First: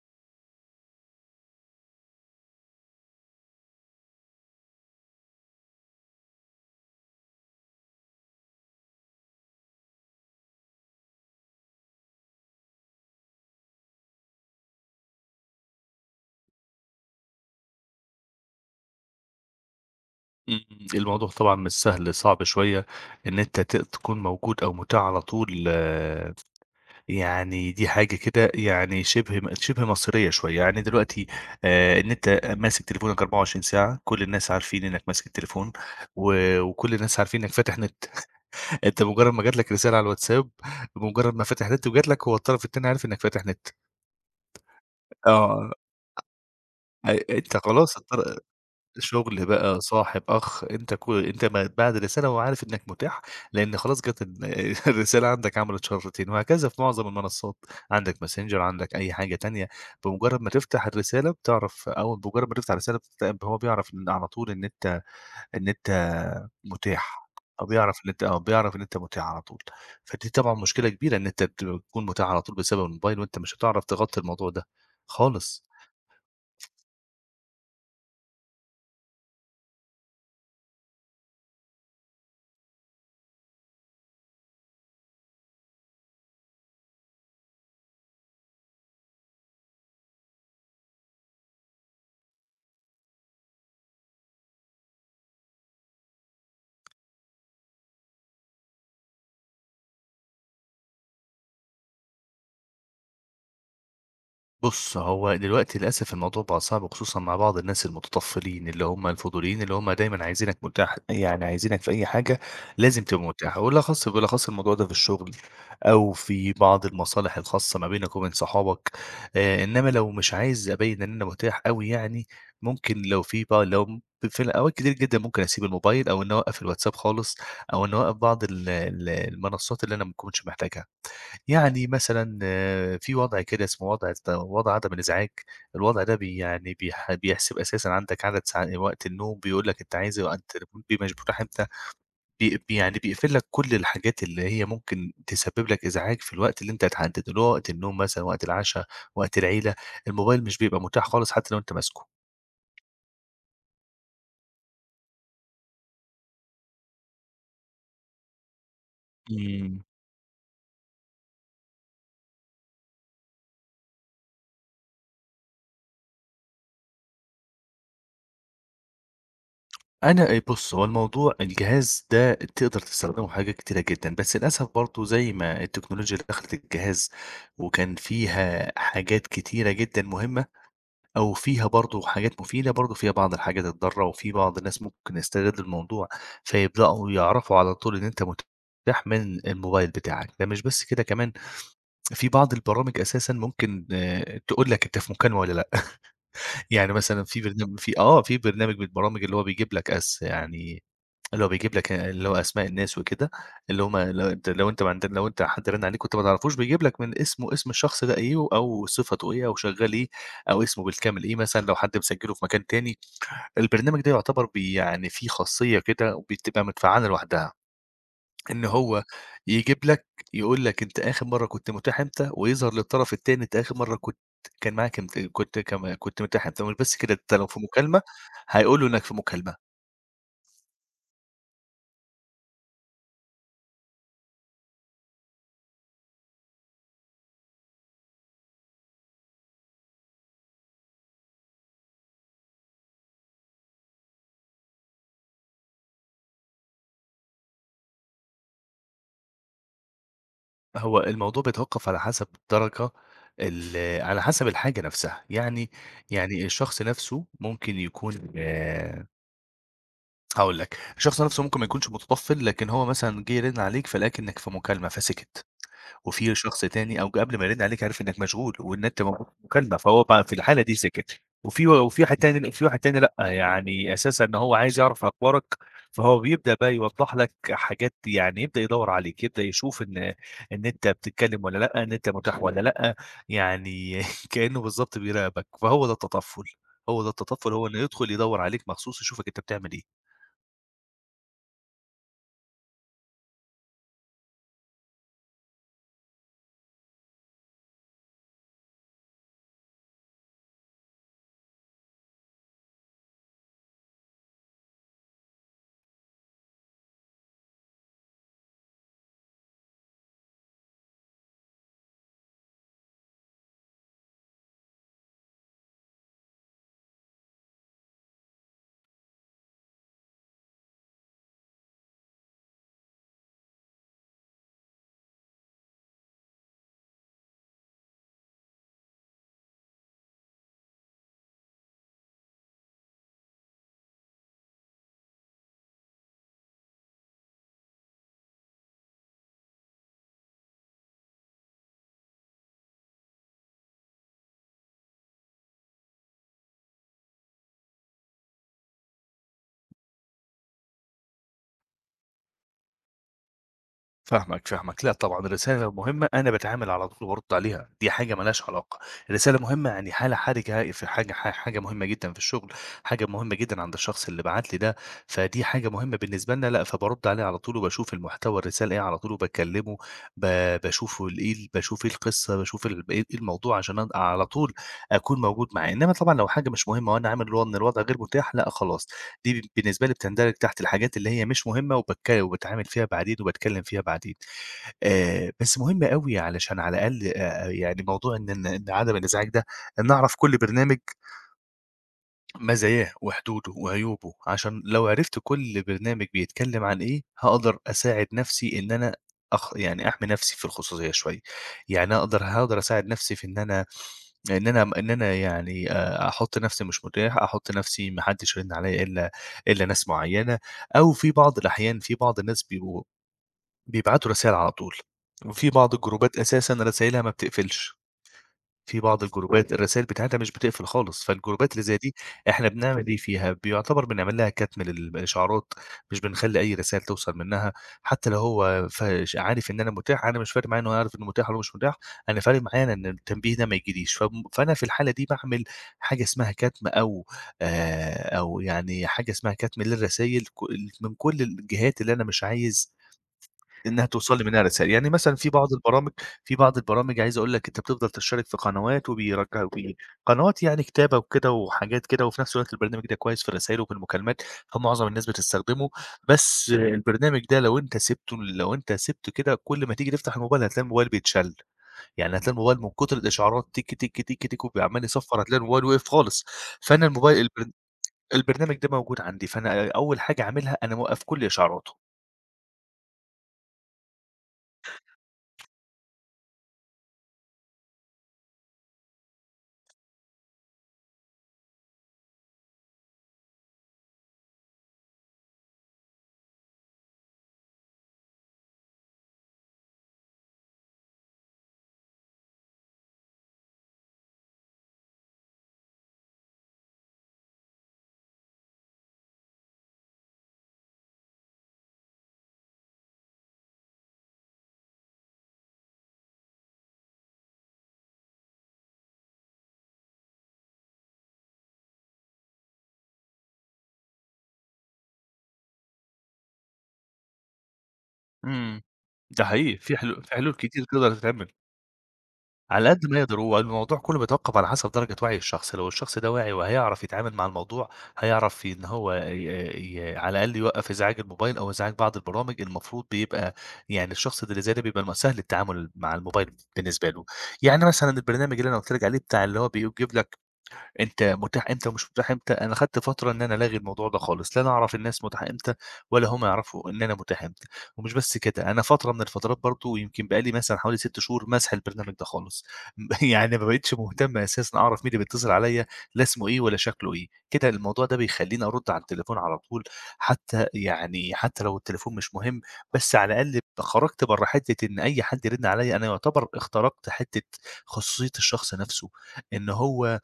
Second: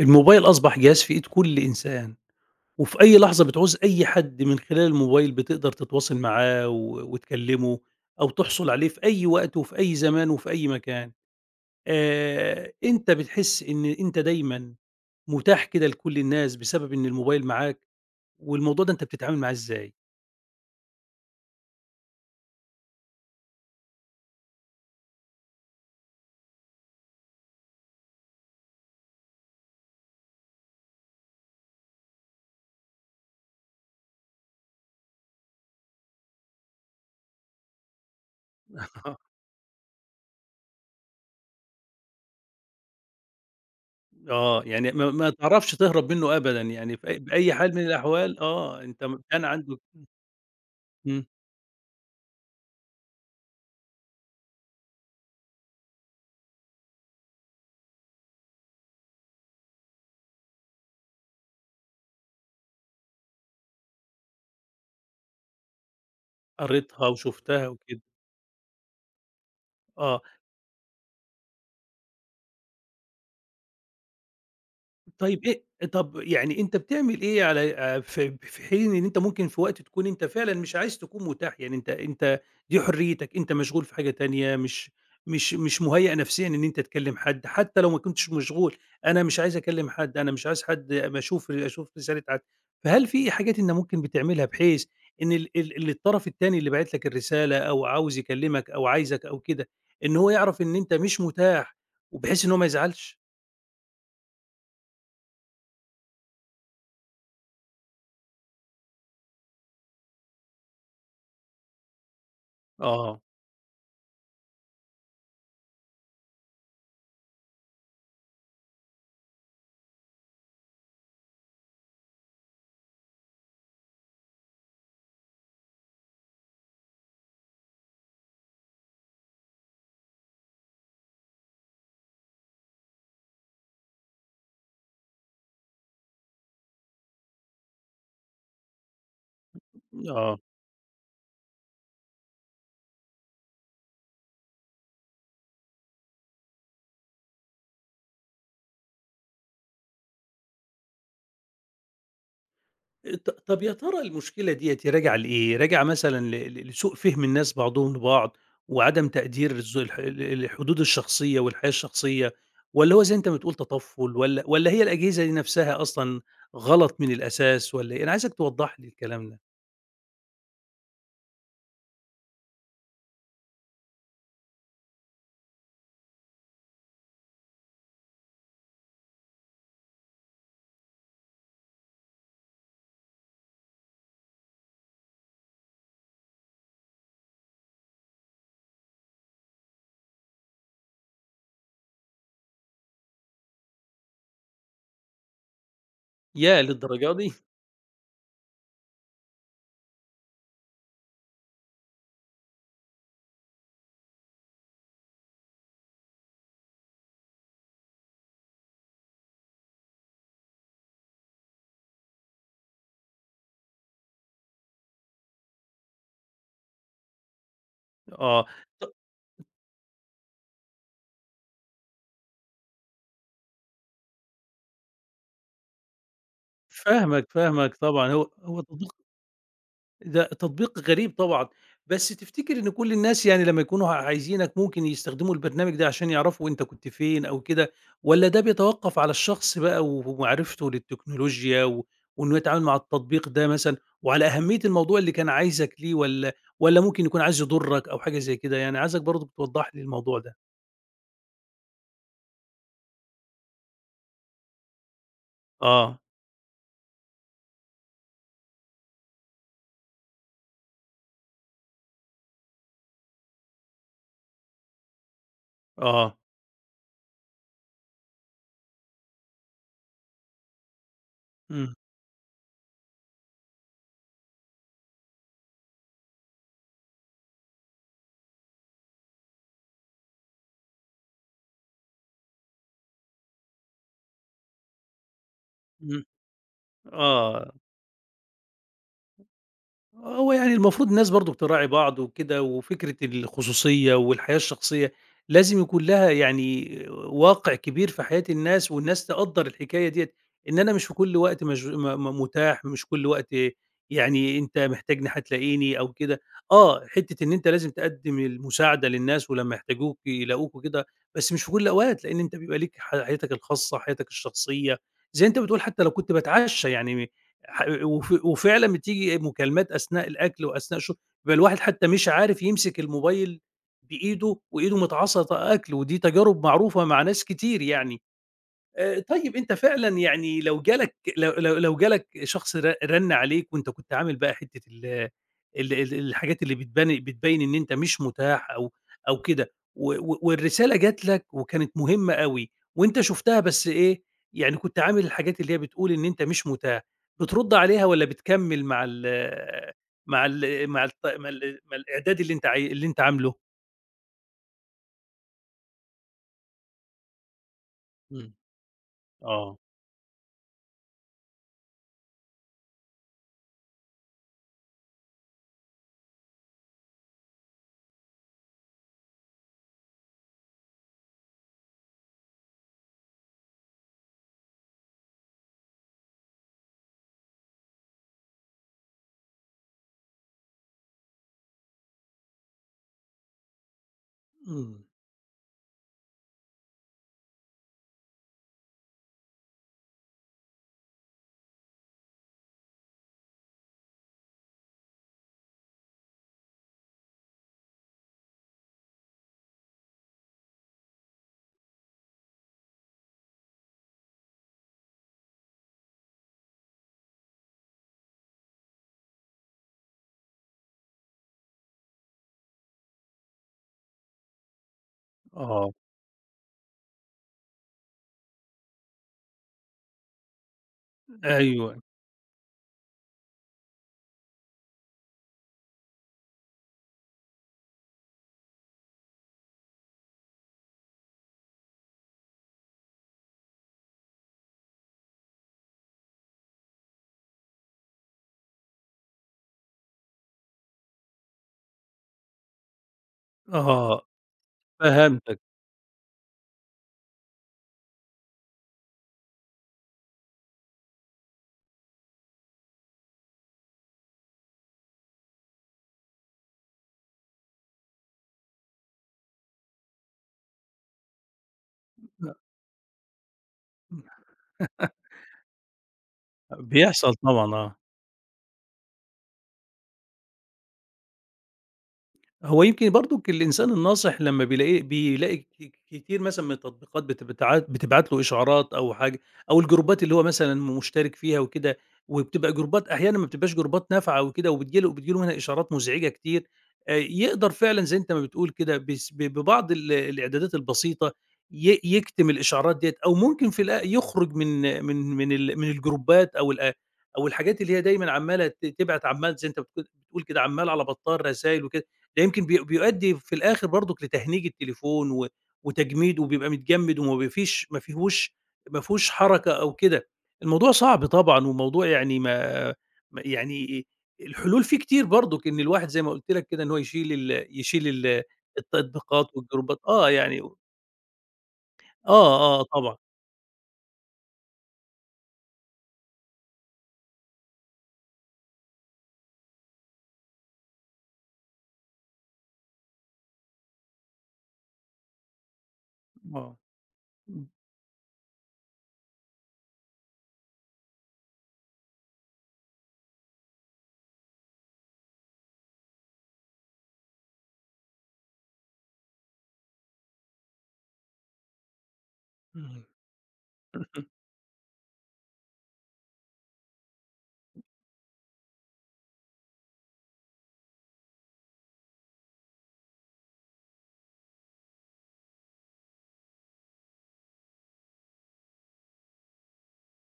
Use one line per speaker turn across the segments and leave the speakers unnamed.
الموبايل أصبح جهاز في إيد كل إنسان، وفي أي لحظة بتعوز أي حد من خلال الموبايل بتقدر تتواصل معاه و وتكلمه أو تحصل عليه في أي وقت وفي أي زمان وفي أي مكان. أنت بتحس إن أنت دايمًا متاح كده لكل الناس بسبب إن الموبايل معاك، والموضوع ده أنت بتتعامل معاه إزاي؟
إمم، إمم، الموضوع طبعًا مش سهل، صعب شوية إن أنت تكون موجود أو متاح على طول، آه، يعني دي حاجة كده يعني شِبه مصيرية شوية، يعني دلوقتي إن أنت ماسك تليفونك 24 ساعة، كل الناس عارفين إنك ماسك التليفون و وكل الناس عارفين إنك فاتح نت، أنت
آه.
بمجرد ما جات لك رسالة على الWhatsApp، بمجرد ما فاتح نت وجات لك هو الطرف التاني عارف إنك فاتح نت،
آه، يعني ما
آه،
تعرفش تهرب منه أبدًا، يعني في أي بأي
أنت
حال من
خلاص
الأحوال آه، أنت م كان
شغل
عندك
بقى، صاحب، أخ،
إمم،
أنت ما بعد الرسالة هو عارف إنك متاح، لإن خلاص جات الرسالة عندك عملت شفرتين، وهكذا في معظم المنصات، عندك Messenger، عندك أي حاجة تانية، بمجرد ما تفتح الرسالة بتعرف أو بمجرد ما تفتح الرسالة هو بيعرف إن على طول إن أنت إن أنت
قريتها
متاح، أو
وشُفتها
بيعرف
وكده،
إن أنت آه، بيعرف إن أنت متاح على طول.
آه.
فدي طبعًا مشكلة كبيرة إن أنت تكون متاح على طول بسبب الموبايل، وأنت مش هتعرف تغطي الموضوع ده
طيب إيه
خالص.
طب يعني أنت بتعمل إيه على في حين إن أنت ممكن في وقت تكون أنت فعلًا مش عايز تكون متاح، يعني أنت دي حريتك، أنت مشغول في حاجة تانية، مش مُهيأ نفسيًا إن أنت تكلم حد، حتى لو ما كنتش مشغول، أنا مش عايز أكلم حد، أنا مش عايز حد أمّا أشوف رسالة حد، فهل في حاجات أنت ممكن بتعملها بحيث إن ال ال اللي الطرف التاني اللي باعت لك الرسالة أو عاوز يكلمك أو عايزك أو كده، إن هو يعرف إن أنت مش متاح، وبحيث إن هو ما يزعلش؟
بُص، هو دلوقتي للأسف الموضوع بقى صعب خصوصًا مع بعض الناس المتطفلين، اللي هم الفضوليين، اللي هم دايمًا عايزينك متاح، يعني عايزينك في أي حاجة لازم
آه،
تبقى متاح، وبالأخص الموضوع ده في الشغل أو في بعض المصالح الخاصة ما بينك وبين صحابك، إنما لو مش عايز أبيّن إن أنا متاح أوي يعني، ممكن لو في بقى لو في الأوقات كتير جدًا ممكن أسيب الموبايل أو إني أوقّف الواتساب خالص أو إني أوقّف بعض ال ال المنصات اللي أنا ما باكونش محتاجها. يعني مثلًا آه، في وضع كده اسمه وضع عدم الإزعاج. الوضع ده بي يعني بيح بيحسب أساسًا عندك عدد ساع وقت النوم، بيقول لك
آه.
أنت بتبقى مشبوح إمتى، بي بي يعني بيقفل لك كل الحاجات اللي هي ممكن تسبب لك إزعاج في الوقت اللي أنت هتحدده، اللي هو وقت النوم مثلًا، وقت العشا، وقت العيلة، الموبايل مش بيبقى متاح خالص حتى لو أنت ماسكه.
طب يا ترى المشكلة ديّة راجعة لإيه؟ راجعة مثلًا ل ل لسوء فهم الناس بعضهم لبعض، وعدم تقدير الز
إمم.
الح ال الحدود الشخصية والحياة الشخصية، والّا هو زي أنت ما بتقول تطفُّل والّا هي الأجهزة دي نفسها أصلًا غلط من الأساس والّا إيه؟ أنا عايزك توضّح لي الكلام ده.
أنا بُص، هو الجهاز ده تقدر تستخدمه في حاجات كتيرة جدًا، بس للأسف برضه زي ما التكنولوجيا دخلت الجهاز وكان فيها حاجات كتيرة جدًا مهمة أو فيها برضه حاجات مفيدة، برضه فيها بعض الحاجات الضارة، وفي بعض الناس ممكن يستغلوا الموضوع، فيبدأوا يعرفوا على طول إن أنت متاح من الموبايل بتاعك. ده مش بس كده، كمان في بعض البرامج أساسًا ممكن آه، تقول لك أنت في مكالمة والّا لأ.
ياه
يعني
للدرجة
مثلًا
دي!
في برنامج من البرامج اللي هو بيجيب لك as يعني اللي هو بيجيب لك اللي هو أسماء الناس وكده، اللي هم لو أنت حد رَن عليك وأنت ما تعرفوش بيجيب لك من اسمه اسم الشخص ده إيه، أو صفته إيه، أو شغّال إيه، أو اسمه بالكامل إيه مثلًا لو حد مسجّله في مكان تاني. البرنامج ده يعتبر بي يعني فيه خاصية كده وبتبقى متفعّلة لوحدها،
آه،
إن
ط
هو يجيب لك يقول لك أنت آخر مرّة كنت متاح إمتى، ويظهر للطرف التاني أنت آخر مرّة كنت كان معاك إمت كنت كم كنت متاح إمتى، بس كده
فاهمك،
أنت لو في
فاهمك
مكالمة
طبعًا هو
هيقول له إنك في مكالمة.
ده تطبيق غريب طبعًا، بس تفتكر إن كل الناس يعني لمّا يكونوا عايزينك ممكن يستخدموا البرنامج ده عشان يعرفوا أنت كنت فين أو كده، والّا ده بيتوقف على الشخص بقى ومعرفته للتكنولوجيا وإنه يتعامل مع التطبيق ده مثلًا، وعلى أهمية الموضوع اللي كان عايزك ليه والّا ممكن يكون عايز يضرك أو حاجة زي كده يعني؟ عايزك برضه توضح لي الموضوع ده.
هو الموضوع بيتوقف ال على حسب الحاجة نفسها، يعني
آه،
الشخص نفسه ممكن يكون هاقول لك، الشخص نفسه ممكن ما يكونش متطفل، لكن هو مثلًا جه يرن عليك فلاقاك إنك في مكالمة فسكت.
آه،
وفي شخص تاني أو قبل ما يرن عليك عرف إنك مشغول وإن أنت موجود في مكالمة، فهو بقى في الحالة دي سِكِت. وفي
إمم،
وفي واحد تاني في واحد تاني لأ، يعني أساسًا ان هو عايز يعرف أخبارك، فهو بيبدأ بقى يوضّح لك حاجات، يعني يبدأ يدوّر عليك، يبدأ يشوف إن أنت بتتكلم والّا لأ، إن أنت متاح والّا لأ. يعني كإنه بالضبط بيراقبك، فهو ده
إمم،
التطفُّل، هو ده
آه.
التطفُّل، هو إنه يدخل يدوّر عليك مخصوص يشوفك أنت بتعمل إيه.
هو يعني المفروض الناس برضه بتراعي بعض وكده وفكرة الخصوصية والحياة الشخصية لازم يكون لها يعني واقع كبير في حياة الناس والناس تقدر الحكاية ديت إن أنا مش في كل وقت متاح مش كل وقت يعني أنت محتاجني هتلاقيني أو كده آه حتة إن أنت لازم تقدم المساعدة للناس ولما يحتاجوك يلاقوك وكده بس مش في كل الأوقات لأن أنت بيبقى ليك حياتك الخاصة حياتك الشخصية زي أنت بتقول حتى لو كنت بتعشى يعني ح وف وفعلًا بتيجي مكالمات أثناء الأكل وأثناء الشرب، بيبقى الواحد حتى مش عارف يمسك الموبايل بإيده وإيده متعصَّة أكل، ودي تجارب معروفة مع ناس كتير يعني. طيب أنت فعلًا يعني لو جالك لو لو لو جالك شخص رَنّ عليك وأنت كنت عامل بقى حتّة ال ال ال الحاجات اللي بتبيّن إن أنت مش متاح أو كده و و والرسالة جات لك وكانت مهمة أوي وأنت شُفتها بس إيه، يعني كنت عامل الحاجات اللي هي بتقول إن أنت مش متاح، بترُد عليها والّا بتكمّل مع ال مع ال مع الط مع ال مع الإعداد اللي أنت عاي اللي أنت عامله؟
فاهمك، فاهمك. لأ طبعًا الرسالة لو مهمة أنا باتعامل على طول وبارُد عليها، دي حاجة ما
إمم.
لهاش علاقة. الرسالة
آه.
مهمة يعني حالة حرجة في حاجة حاجة مهمة جدًا في الشغل، حاجة مهمة جدًا عند الشخص اللي بعت لي ده، فدي حاجة مهمة بالنسبة لنا لأ، فبارُد عليه على طول وباشوف المحتوى الرسالة إيه على طول وباكلّمه، ب باشوف إيه القصة، باشوف ال إيه إيه الموضوع عشان على طول أكون موجود معاه. إنّما طبعًا لو حاجة مش مهمة وأنا عامل اللي هو إن الوضع غير متاح، لأ خلاص. دي بالنسبة لي بتندرج تحت الحاجات اللي هي مش مهمة وباتك وباتعامل فيها بعدين وباتكلم فيها بعدين.
إمم.
بس مهم أوي علشان على الأقل يعني موضوع إن إن إن عدم الإزعاج ده ان نعرف كل برنامج مزاياه وحدوده وعيوبه، عشان لو عرفت كل برنامج بيتكلم عن إيه، هاقدر أساعد نفسي إن أنا أخ يعني أحمي نفسي في الخصوصية شوية. يعني هاقدر أساعد نفسي في إن أنا أحُط نَفْسي مش متاح، أحُط نَفْسي ما حدّش يرِن عليّا إلا ناس معيّنة، أو في بعض الأحيان في بعض الناس بيبقوا بيبعتوا رسايل على طول. أوف. في
آه.
بعض الجروبات أساسًا رسايلها ما بتقفلش. في بعض الجروبات الرسايل بتاعتها مش بتقفل خالص، فالجروبات اللي زي
أيوه.
دي إحنا بنعمل إيه فيها، بيعتبر بنعمل لها كتم للإشعارات، مش بنخلّي أي رسايل توصل منها، حتى لو هو ف ش عارف إن أنا متاح، أنا مش فارق معايا إن هو يعرف إنه متاح والّا مش متاح، أنا فارق معايا أنا إن التنبيه ده ما ييجيليش، فأنا في الحالة دي باعمل حاجة اسمها كتم أو حاجة اسمها كتم للرسايل من كل الجهات اللي أنا مش عايز إنها
آه،
توصل لي منها رسائل. يعني مثلًا في
فهمتك.
بعض البرامج في بعض البرامج عايز أقول لك أنت بتفضل تشترك في قنوات وبيرجع بي قنوات يعني كتابة وكده وحاجات كده، وفي نفس الوقت البرنامج ده كويس في الرسايل وفي المكالمات، فمعظم الناس بتستخدمه. بس البرنامج ده لو أنت سِبته كده كل ما تيجي تفتح الموبايل هتلاقي الموبايل بيتشل، يعني هتلاقي الموبايل من كتر الإشعارات تِك، تِك، تِك، تِك وعمّال يصفّر هتلاقي الموبايل وقف خالص. فأنا
بيحصل
الموبايل
طبعًا
البر
آه.
البرنامج ده موجود عندي، فأنا أول حاجة أعملها أنا مأوّقف كل إشعاراته.
هو يمكن برضُك الإنسان الناصح لمّا بيلاقي كتير مثلًا من التطبيقات بت بتع بتبعت له إشعارات أو حاجة، أو الجروبات اللي هو مثلًا مشترك فيها وكده، وبتبقى جروبات أحيانًا ما بتبقاش جروبات نافعة وكده، وبتيجي له بتيجي له منها إشعارات مزعجة كتير، يقدر فعلًا زي أنت ما بتقول كده بس ببعض الإعدادات البسيطة يكتم الإشعارات ديّة، أو ممكن في الأ يخرج من الجروبات أو الحاجات اللي هي دايمًا عمّالة تبعت عمّال زي أنت بتقول كده عمّال على بطّال رسايل وكده. ده يمكن بيؤدّي في الآخر برضُك لتهنيج التليفون وتجميده وبيبقى متجمد وما بي فيش ما فيهوش ما فيهوش حركة أو كده. الموضوع صعب طبعًا والموضوع يعني ما ما يعني الحلول فيه كتير برضُك إن الواحد زي ما قُلت لك كده إن هو يشيل
إمم. ده
التطبيقات
حقيقي،
والجروبات آه،
في حلول
يعني
كتير تقدر تتعمل،
آه، آه
على قد
طبعًا.
ما يقدر. هو الموضوع كله بيتوقف على حسب درجة وعي الشخص، لو الشخص ده واعي وهيعرف يتعامل مع الموضوع، هيعرف إن هو ي ي على الأقل يوقّف إزعاج الموبايل أو إزعاج بعض البرامج. المفروض بيبقى يعني الشخص اللي زي ده بيبقى سهل التعامل مع الموبايل
آه.
بالنسبة له.
إمم.
يعني مثلًا البرنامج اللي أنا قُلت لِك عليه بتاع اللي هو بيجيب لك أنت متاح إمتى ومش متاح إمتى، أنا خدت فترة إن أنا ألاغي الموضوع ده خالص، لا أنا أعرف الناس متاح إمتى ولا هم يعرفوا إن أنا متاح إمتى. ومش بس كده، أنا فترة من الفترات برضه يمكن بقى لي مثلًا حوالي 6 شهور ماسح البرنامج ده خالص.
إمم.
يعني ما بقيتش مهتم أساسًا أعرف مين اللي بيتصل عليَّ، لا اسمه إيه ولا شكله إيه. كده الموضوع ده بيخلّيني أرُد على التليفون على طول، حتى يعني حتى لو التليفون مش مهم، بس على الأقل خرجت برّه حتة إن أي حد يرن عليَّ، أنا يعتبر اخترقت حتة خصوصية الشخص نفسه، إن هو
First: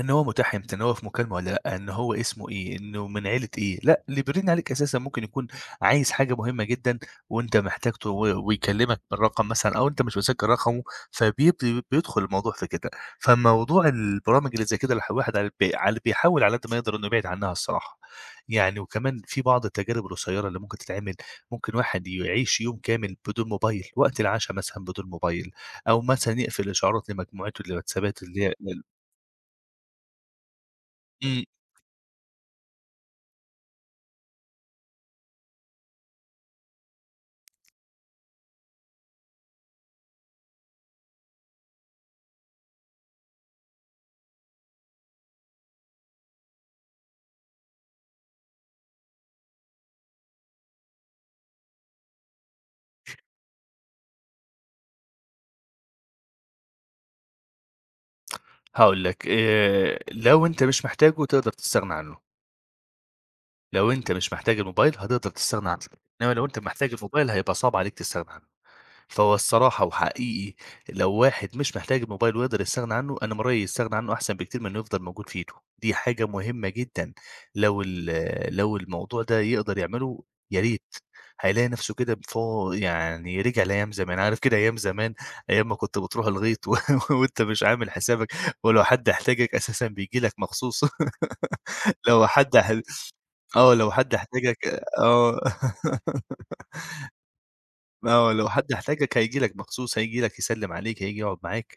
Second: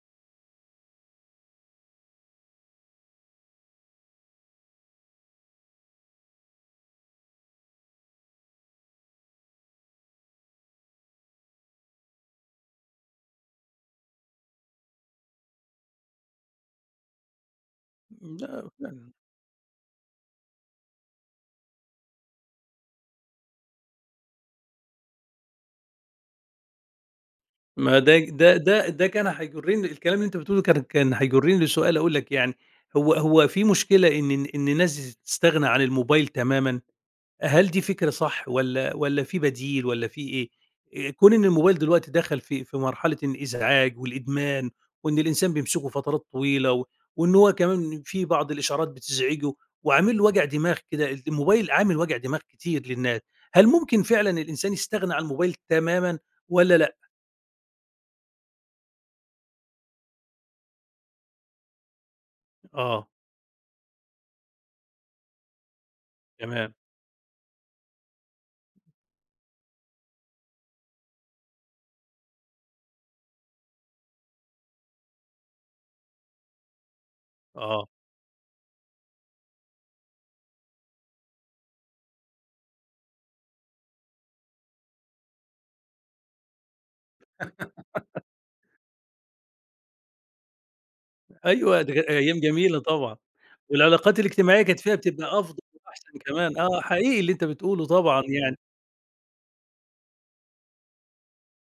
إن هو متاح إمتى، إن هو في مكالمة والّا لأ، إن هو اسمه إيه، إنه من عيلة إيه، لأ، اللي بيرن عليك أساسًا ممكن يكون عايز حاجة مهمة جدًا وأنت محتاج ت و ويكلمك بالرقم مثلًا أو أنت مش متذكر رقمه، بيدخل الموضوع في كده. فموضوع البرامج اللي زي كده الواحد على الب على بيحاول على قد ما يقدر إنه يبعد عنها الصراحة،
لأ
يعني
فعلًا.
وكمان في بعض التجارب القصيرة اللي ممكن تتعمل، ممكن واحد يعيش يوم كامل بدون موبايل، وقت العشا مثلًا بدون موبايل، أو مثلًا يقفل إشعارات لمجموعته اللي
ما
واتسابات اللي هي ال
ده كان هيجرني الكلام اللي أنت بتقوله كان
إمم.
هيجرني لسؤال أقول لك يعني هو في مشكلة إن الناس تستغنى عن الموبايل تمامًا؟ هل دي فكرة صح والّا في بديل والّا في إيه؟ كون إن الموبايل دلوقتي دخل في مرحلة الإزعاج والإدمان، وإن الإنسان بيمسكه فترات طويلة، وإن هو كمان في بعض الإشعارات بتزعجه، وعامل له وجع دماغ كده، الموبايل عامل وجع دماغ كتير للناس، هل ممكن فعلًا الإنسان يستغنى عن الموبايل تمامًا والّا لأ؟
هاقول لك، لو أنت مش محتاجه تقدر تستغنى عنه،
آه.
لو أنت مش محتاج الموبايل هتقدر تستغنى عنه، إنما لو أنت
تمام،
محتاج الموبايل هيبقى صعب عليك تستغنى عنه. فهو الصراحة وحقيقي لو واحد مش محتاج الموبايل ويقدر يستغنى عنه، أنا من رأيي يستغنى عنه أحسن بكتير من إنه يفضل موجود في إيده، دي حاجة مهمة جدًا. لو
آه.
ال لو الموضوع ده يقدر يعمله يا ريت، هيلاقي نفسه كده يعني رجع لأيام زمان، عارف كده أيام زمان، أيام ما كنت بتروح الغيط و وأنت مش عامل حسابك، ولو حد احتاجك أساسًا بييجي لك مخصوص.
أيوه، دي كانت
لو
أيام
حد ح
جميلة طبعًا،
آه لو حد
والعلاقات الاجتماعية كانت
احتاجك
فيها بتبقى
آه.
أفضل وأحسن كمان، آه، حقيقي اللي أنت بتقوله طبعًا
آه، لو
يعني،
حد احتاجك هييجي لك مخصوص، هييجي لك يسلّم عليك، هييجي يقعد معاك.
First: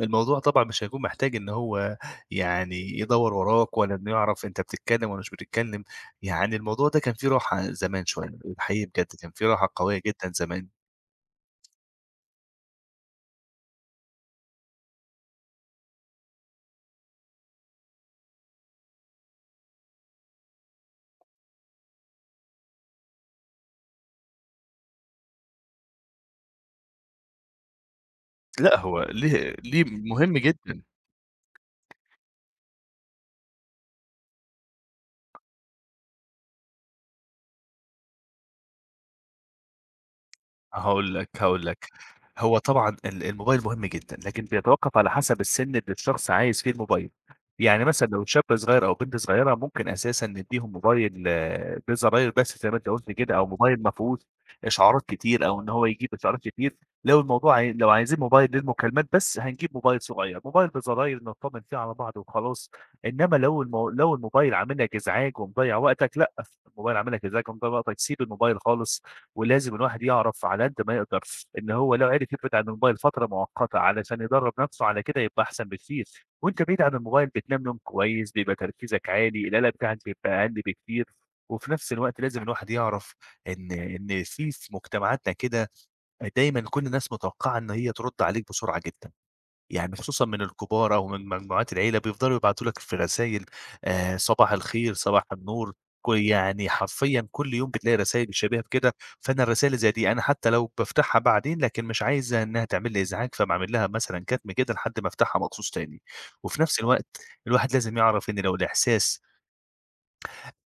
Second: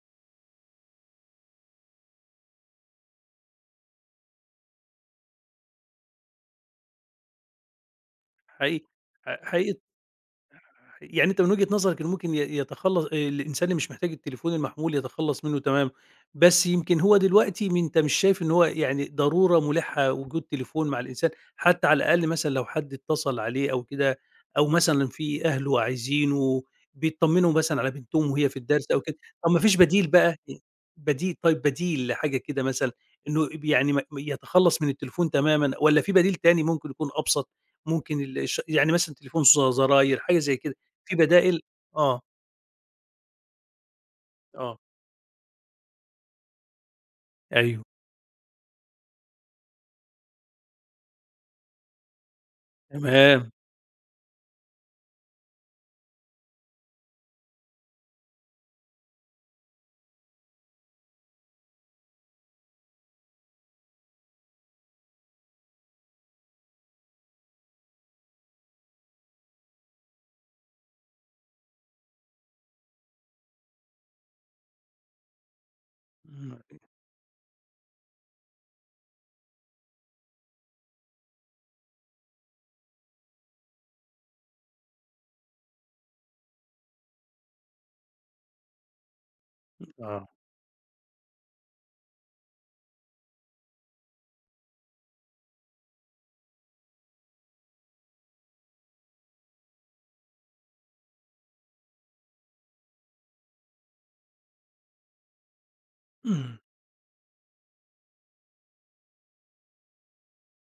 الموضوع طبعًا مش هيكون محتاج إن هو يعني يدوّر وراك ولا إنه يعرف أنت بتتكلّم والّا مش بتتكلّم. يعني الموضوع ده كان فيه راحة زمان شوية، الحقيقي
حقيقي،
بجد كان فيه راحة
حقيقي
قوية جدًا زمان.
يعني أنت من وجهة نظرك إن ممكن يتخلّص الإنسان اللي مش محتاج التليفون المحمول يتخلّص منه تمامًا، بس يمكن هو دلوقتي أنت مش شايف إن هو يعني ضرورة ملحة وجود تليفون مع الإنسان، حتى على الأقل مثلًا لو حد اتصل عليه أو كده، أو مثلًا في أهله عايزينه، بيطمنوا مثلًا على بنتهم وهي في
لأ،
الدرس أو
هو
كده، طب
ليه
ما فيش
ليه
بديل بقى؟
مهم جدًا.
بديل طيب بديل لحاجة كده مثلًا، إنه ب يعني م يتخلّص من التليفون تمامًا والّا في بديل تاني ممكن يكون أبسط، ممكن ال الش يعني مثلًا تليفون زراير حاجة زي كده؟
هاقول
في
لك،
بدائل
هاقول لك.
آه،
هو طبعًا الموبايل مهم جدًا، لكن
آه،
بيتوقف على حسب السن اللي الشخص عايز فيه الموبايل. يعني
أيوه،
مثلًا لو شاب صغير أو بنت صغيرة ممكن أساسًا ندّيهم موبايل بزراير بس زي ما أنت قُلت كده، أو
تمام،
موبايل ما فيهوش إشعارات كتير أو إن هو يجيب إشعارات كتير. لو عايزين موبايل للمكالمات بس، هنجيب موبايل صغير، موبايل بزراير نطمن فيه على بعض وخلاص. إنما لو المو لو الموبايل عامل لك إزعاج ومضيّع وقتك، لأ، الموبايل عامل لك إزعاج ومضيّع وقتك، سيب الموبايل خالص. ولازم الواحد يعرف على قد ما يقدر إن هو لو عرف يبعد عن الموبايل فترة مؤقتة علشان يدرّب نَفْسه على كده يبقى أحسن بكتير،
إمم،
وأنت بعيد عن الموبايل بتنام نوم كويس، بيبقى تركيزك عالي، القلق بتاعك بيبقى أقل بكتير. وفي نَفْس الوقت لازم الواحد يعرف إن في مجتمعاتنا كده دايمًا كل الناس متوقعة إن هي ترُد عليك بسرعة جدًا. يعني خصوصًا
آه.
من الكبار أو من مجموعات العيلة، بيفضلوا يبعتوا لك في رسايل صباح الخير، صباح النور، ك يعني حرفيًا كل يوم بتلاقي رسايل شبيهة بكده، فأنا الرسايل اللي زي دي أنا حتى لو بافتحها بعدين، لكن مش عايز إنها تعمل لي إزعاج، فباعمل لها مثلًا كتم كده لحد ما أفتحها مخصوص تاني. وفي نفس الوقت الواحد لازم يعرف إن لو الإحساس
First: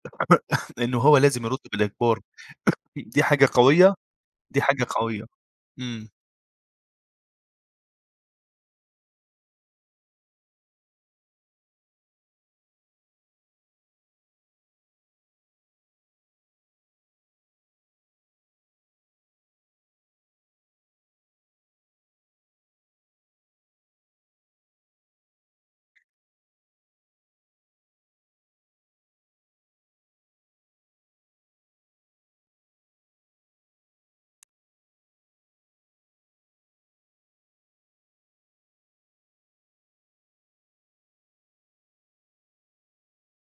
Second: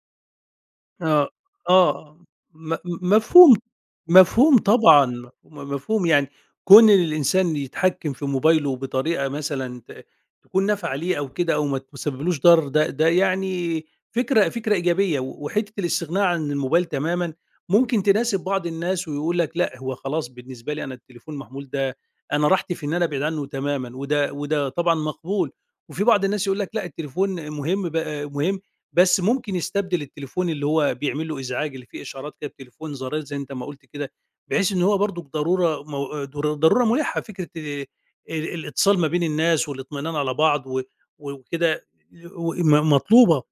إنه هو
آه،
لازم يرد بالإجبار،
آه، م م
دي حاجة
مفهوم
قوية،
مفهوم
دي حاجة
طبعًا،
قوية.
مفهوم
إمم،
يعني كون إن الإنسان يتحكم في موبايله بطريقة مثلًا تكون نافعة ليه أو كده أو ما تسببلوش ضرر ده ده يعني فكرة إيجابية، وحتة الاستغناء عن الموبايل تمامًا ممكن تناسب بعض الناس ويقول لك لأ، هو خلاص بالنسبة لي أنا التليفون محمول ده أنا راحتي في إن أنا أبعد عنه تمامًا، وده طبعًا مقبول، وفي بعض الناس يقول لك لأ، التليفون مهم مهم بس ممكن يستبدل التليفون اللي هو بيعمل له إزعاج، اللي فيه إشعارات كده بتليفون زراير زي أنت ما قُلت كده، بحيث إن هو برضك ضرورة مو ضر ضرورة ملحة فكرة الاتصال ما بين الناس والاطمئنان على بعض وكده و م مطلوبة،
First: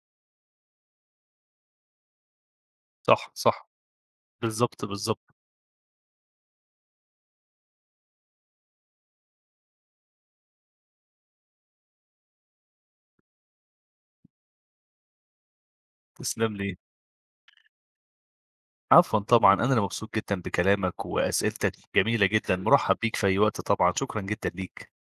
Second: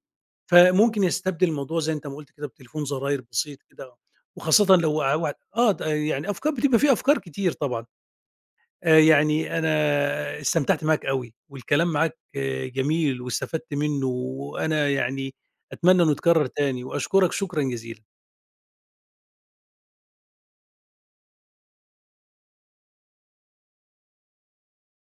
فممكن يستبدل الموضوع زي أنت ما قُلت كده بتليفون زراير
صح،
بسيط
صح،
كده، وخاصةً
بالضبط،
لو قع
بالضبط،
آه، ده يعني أفكار بتبقى في أفكار كتير طبعًا. يعني أنا استمتعت معاك أوي، والكلام معاك آه، جميل واستفدت منه، وأنا يعني أتمنى إنه يتكرر
تسلم لي.
تاني، وأشكرك شكرًا جزيلًا.
عفوا طبعا أنا اللي مبسوط جدًا بكلامك وأسئلتك جميلة جدًا، مُرحّب بيك في أي وقت طبعًا، شكرًا جدًا ليك.